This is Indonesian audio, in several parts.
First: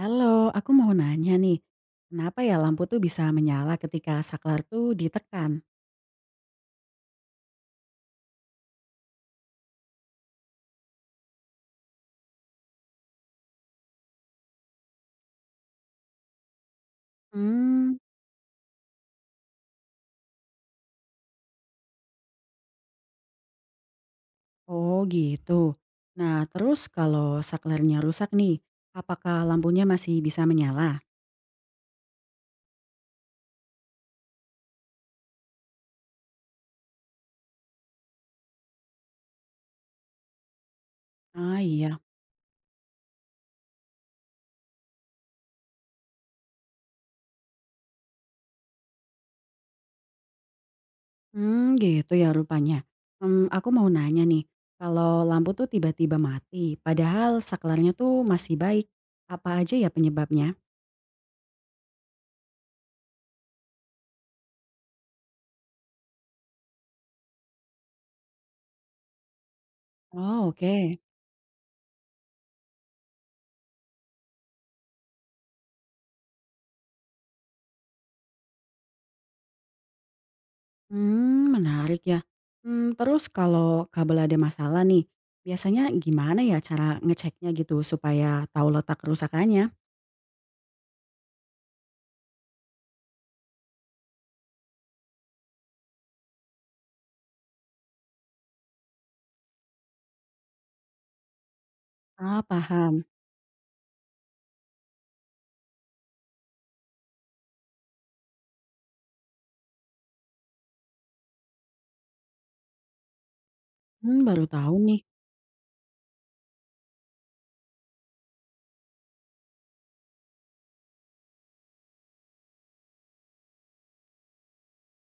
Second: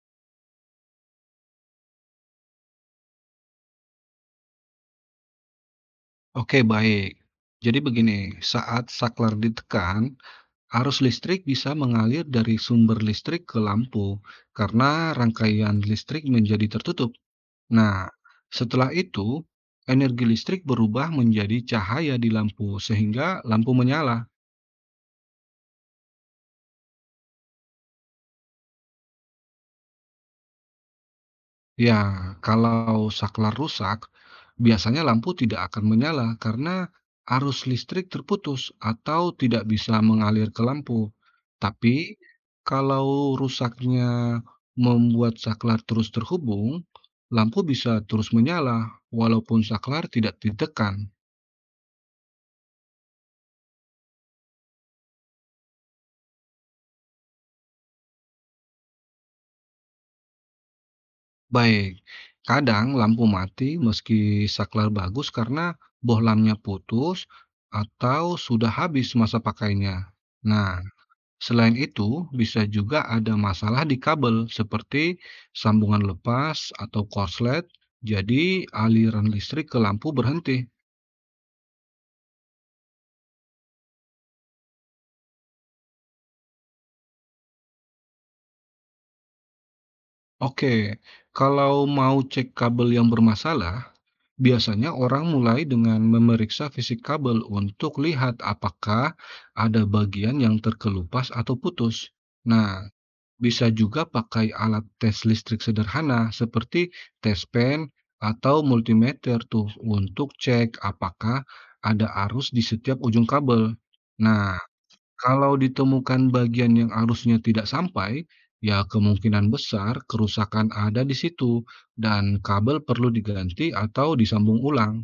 Halo, aku mau nanya nih, kenapa ya lampu tuh bisa menyala ketika saklar tuh ditekan? Oke, baik. Jadi begini, saat saklar ditekan, arus listrik bisa mengalir dari sumber listrik ke lampu karena rangkaian listrik menjadi tertutup. Hmm. Nah, setelah itu, energi listrik berubah menjadi cahaya di lampu sehingga lampu menyala. Oh gitu. Nah terus kalau saklarnya rusak nih, apakah lampunya masih bisa menyala? Ya, kalau saklar rusak, biasanya lampu tidak akan menyala karena arus listrik terputus atau tidak bisa mengalir ke lampu. Ah, Tapi, iya. kalau rusaknya membuat saklar terus terhubung, lampu bisa terus menyala walaupun saklar tidak ditekan. Gitu ya rupanya. Aku mau nanya nih, kalau lampu tuh tiba-tiba mati, padahal saklarnya tuh masih baik, apa aja ya penyebabnya? Baik, kadang lampu mati meski saklar bagus karena bohlamnya putus atau sudah habis masa pakainya. Oh, Nah, oke. selain itu, bisa juga ada masalah di kabel seperti sambungan lepas atau korslet, jadi aliran listrik ke lampu berhenti. Menarik ya. Terus kalau kabel ada masalah nih, biasanya gimana ya cara ngeceknya gitu supaya tahu letak kerusakannya? Oke, kalau mau cek kabel yang bermasalah, biasanya orang mulai dengan memeriksa fisik kabel untuk lihat apakah ada bagian yang terkelupas atau putus. Ah, Nah, paham. bisa juga pakai alat tes listrik sederhana seperti tes pen atau multimeter tuh untuk cek apakah ada arus di setiap ujung kabel. Baru Nah, tahu nih. kalau ditemukan bagian yang arusnya tidak sampai, ya kemungkinan besar kerusakan ada di situ dan kabel perlu diganti atau disambung ulang.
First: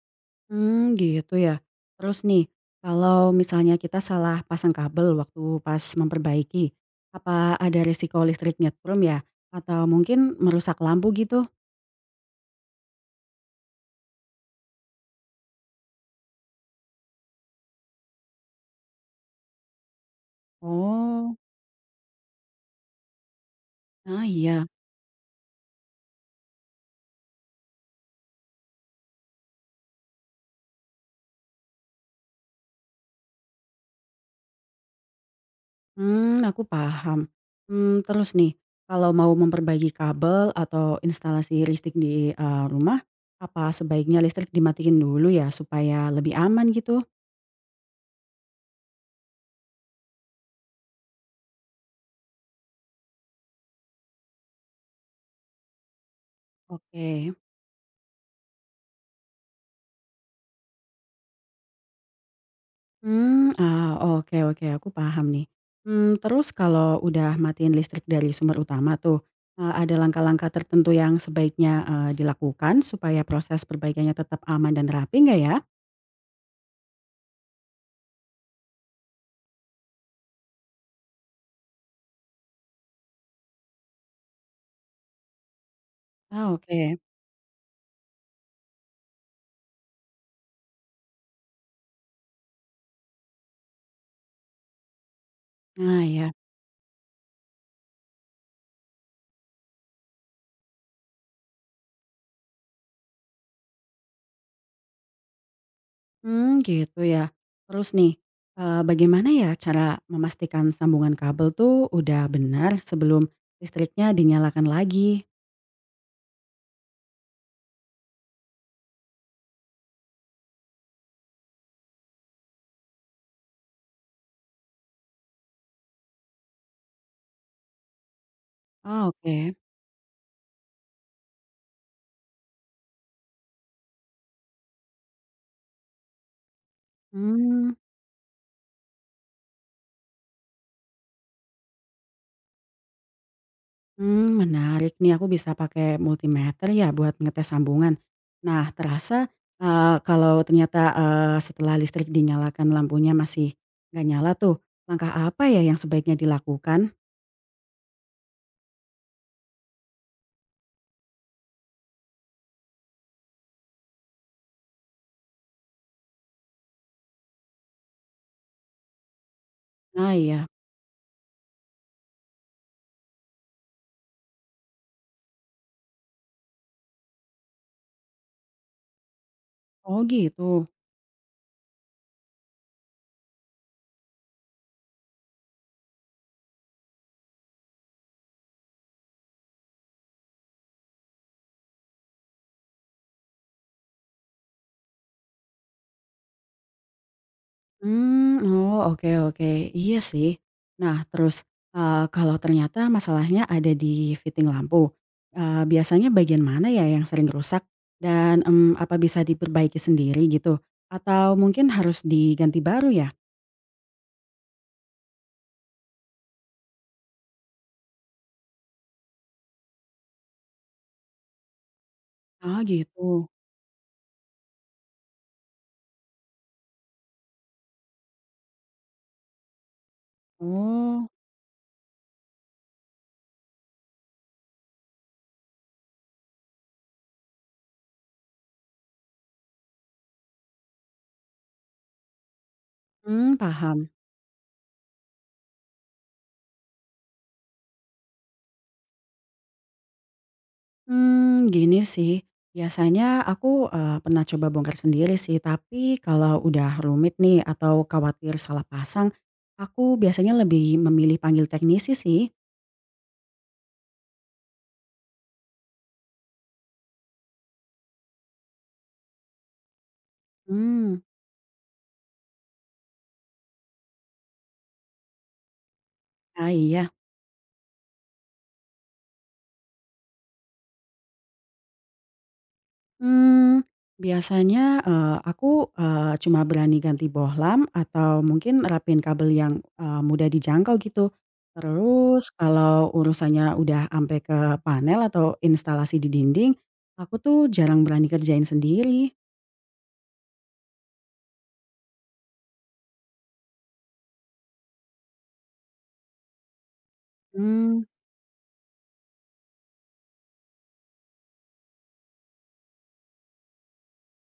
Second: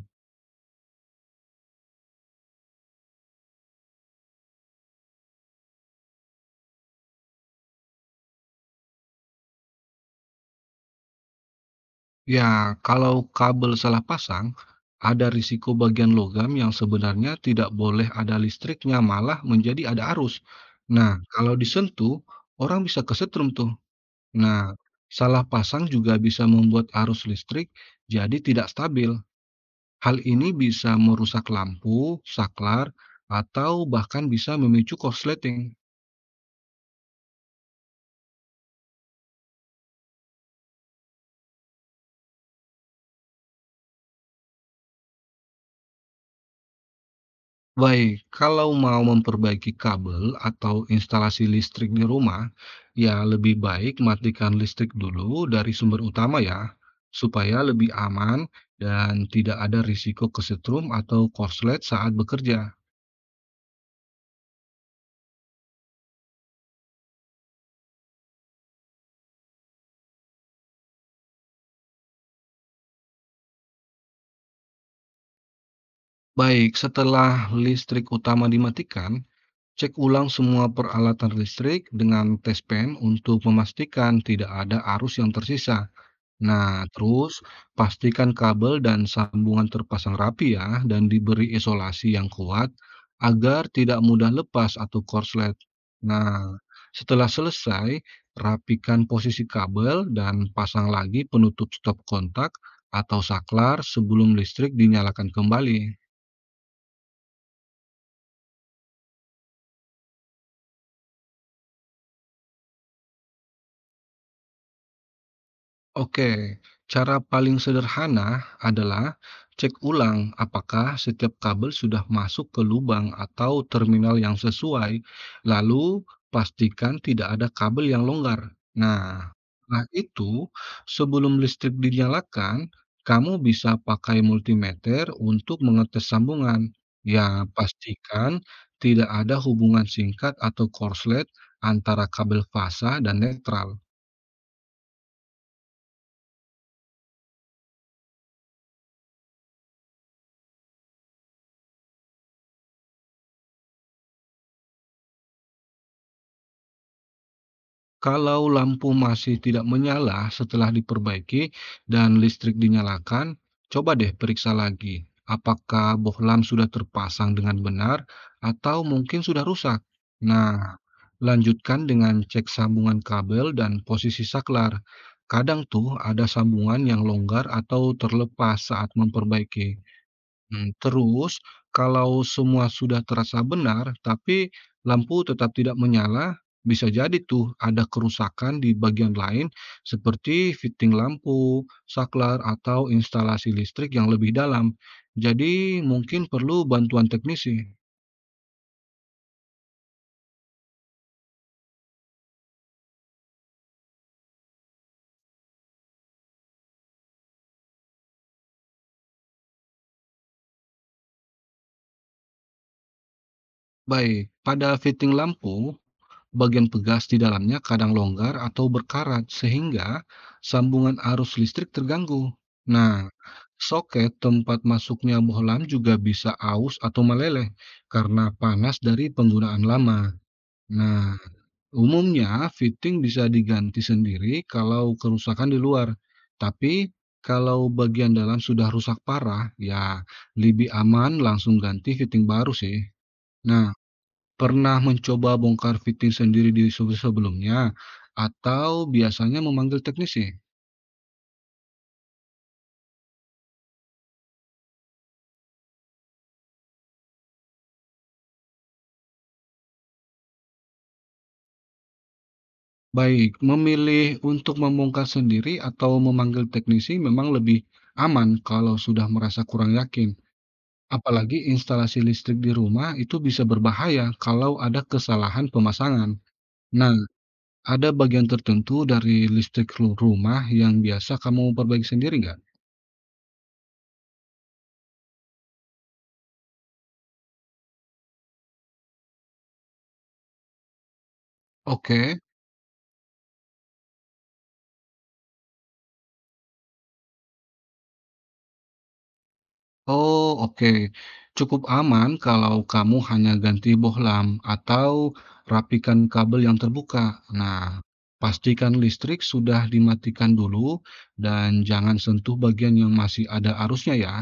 Hmm, gitu ya. Terus nih, kalau misalnya kita salah pasang kabel waktu pas memperbaiki, apa ada resiko listrik nyetrum ya? Atau mungkin merusak lampu gitu? Ya, kalau kabel salah pasang, ada risiko bagian logam yang sebenarnya tidak boleh ada listriknya, malah menjadi ada arus. Nah, Oh. kalau disentuh, orang bisa kesetrum tuh. Ah, iya. Nah, salah pasang juga bisa membuat arus listrik jadi tidak stabil. Hal ini bisa merusak lampu, saklar, atau bahkan bisa memicu korsleting. Aku paham. Terus nih, kalau mau memperbaiki kabel atau instalasi listrik di rumah, apa sebaiknya listrik dimatikan dulu ya supaya lebih aman gitu? Baik, kalau mau memperbaiki kabel atau instalasi listrik di rumah, ya lebih baik matikan listrik dulu dari sumber utama ya, Oke. supaya lebih aman dan tidak ada risiko kesetrum atau korslet saat bekerja. Hmm, ah, oke oke, aku paham nih. Terus kalau udah matiin listrik dari sumber utama tuh, ada langkah-langkah tertentu yang sebaiknya, dilakukan supaya proses perbaikannya tetap aman dan rapi nggak ya? Baik, setelah listrik utama dimatikan, cek ulang semua peralatan listrik dengan tes pen untuk memastikan tidak ada arus yang tersisa. Ah, Nah, oke. terus pastikan kabel dan sambungan terpasang rapi ya, dan diberi isolasi yang kuat agar tidak mudah lepas atau korslet. Ah, ya. Nah, setelah selesai, rapikan posisi kabel dan pasang lagi penutup stop kontak atau saklar sebelum listrik dinyalakan kembali. Hmm, gitu ya. Terus nih, bagaimana ya cara memastikan sambungan kabel tuh udah benar sebelum listriknya dinyalakan lagi? Oke, cara paling sederhana adalah cek ulang apakah setiap kabel sudah masuk ke lubang atau terminal yang sesuai, lalu pastikan tidak ada kabel yang longgar. Oh, Nah, oke. setelah itu sebelum listrik dinyalakan, kamu bisa pakai multimeter untuk mengetes sambungan. Ya, Hmm, pastikan tidak ada hubungan singkat atau korslet antara kabel fasa dan netral. menarik nih, aku bisa pakai multimeter ya buat ngetes sambungan. Nah, terasa, kalau ternyata, setelah listrik dinyalakan lampunya masih nggak nyala tuh, langkah apa ya yang sebaiknya dilakukan? Kalau lampu masih tidak menyala setelah diperbaiki dan listrik dinyalakan, coba deh periksa lagi apakah bohlam sudah terpasang dengan benar atau mungkin sudah rusak. Ah, iya. Nah, lanjutkan dengan cek sambungan kabel dan posisi saklar. Kadang tuh ada sambungan yang longgar atau terlepas saat memperbaiki. Oh, gitu. Terus kalau semua sudah terasa benar, tapi lampu tetap tidak menyala, bisa jadi tuh ada kerusakan di bagian lain seperti fitting lampu, saklar, atau instalasi listrik yang lebih dalam. Jadi mungkin perlu bantuan teknisi. Mmm, oh, oke oke, iya sih. Nah terus, kalau ternyata masalahnya ada di fitting lampu, biasanya bagian mana ya yang sering rusak? Dan, apa bisa diperbaiki sendiri gitu? Atau mungkin harus diganti baru ya? Baik, pada fitting lampu, bagian pegas di dalamnya kadang longgar atau berkarat sehingga sambungan arus listrik terganggu. Ah, Nah, gitu. soket tempat masuknya bohlam juga bisa aus atau meleleh karena panas dari penggunaan lama. Oh, Nah, umumnya fitting bisa diganti sendiri kalau kerusakan di luar. Tapi kalau bagian dalam sudah rusak parah, ya lebih aman langsung ganti fitting baru sih. Nah, paham. pernah mencoba bongkar fitting sendiri di sebe sebelumnya? Atau biasanya memanggil teknisi? Gini sih, biasanya aku, pernah coba bongkar sendiri sih, tapi kalau udah rumit nih atau khawatir salah pasang, aku biasanya lebih memilih panggil teknisi sih. Baik, memilih untuk membongkar sendiri atau memanggil teknisi memang lebih aman kalau sudah merasa kurang yakin. Hmm. Apalagi instalasi listrik di rumah itu bisa berbahaya kalau ada kesalahan pemasangan. Ah, iya, Nah, ada bagian tertentu dari listrik rumah yang biasa kamu perbaiki sendiri nggak? mmm, biasanya, aku, cuma berani ganti bohlam atau mungkin rapin kabel yang, mudah dijangkau gitu. Oke. Terus kalau urusannya udah sampai ke panel atau instalasi di dinding, aku tuh jarang berani kerjain sendiri. Oh, oke. Cukup aman kalau kamu hanya ganti bohlam atau rapikan kabel yang terbuka. Mmm, Nah, pastikan listrik sudah dimatikan dulu dan jangan sentuh bagian yang masih ada arusnya ya.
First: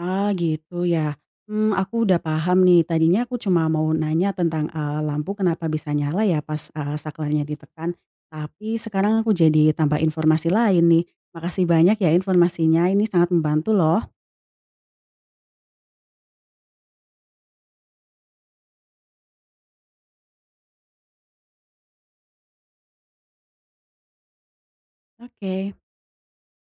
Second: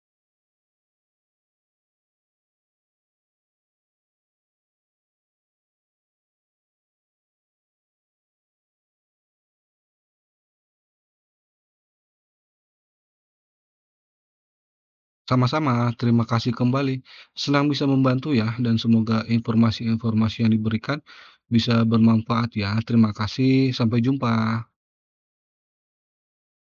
ah, gitu ya. Aku udah paham nih, tadinya aku cuma mau nanya tentang, lampu kenapa bisa nyala ya pas, saklarnya ditekan, tapi sekarang aku jadi tambah informasi lain nih. Makasih banyak ya informasinya, ini sangat membantu loh. Sama-sama, terima kasih kembali. Senang bisa membantu ya dan semoga informasi-informasi yang diberikan bisa bermanfaat ya. Terima kasih, sampai jumpa. Oke.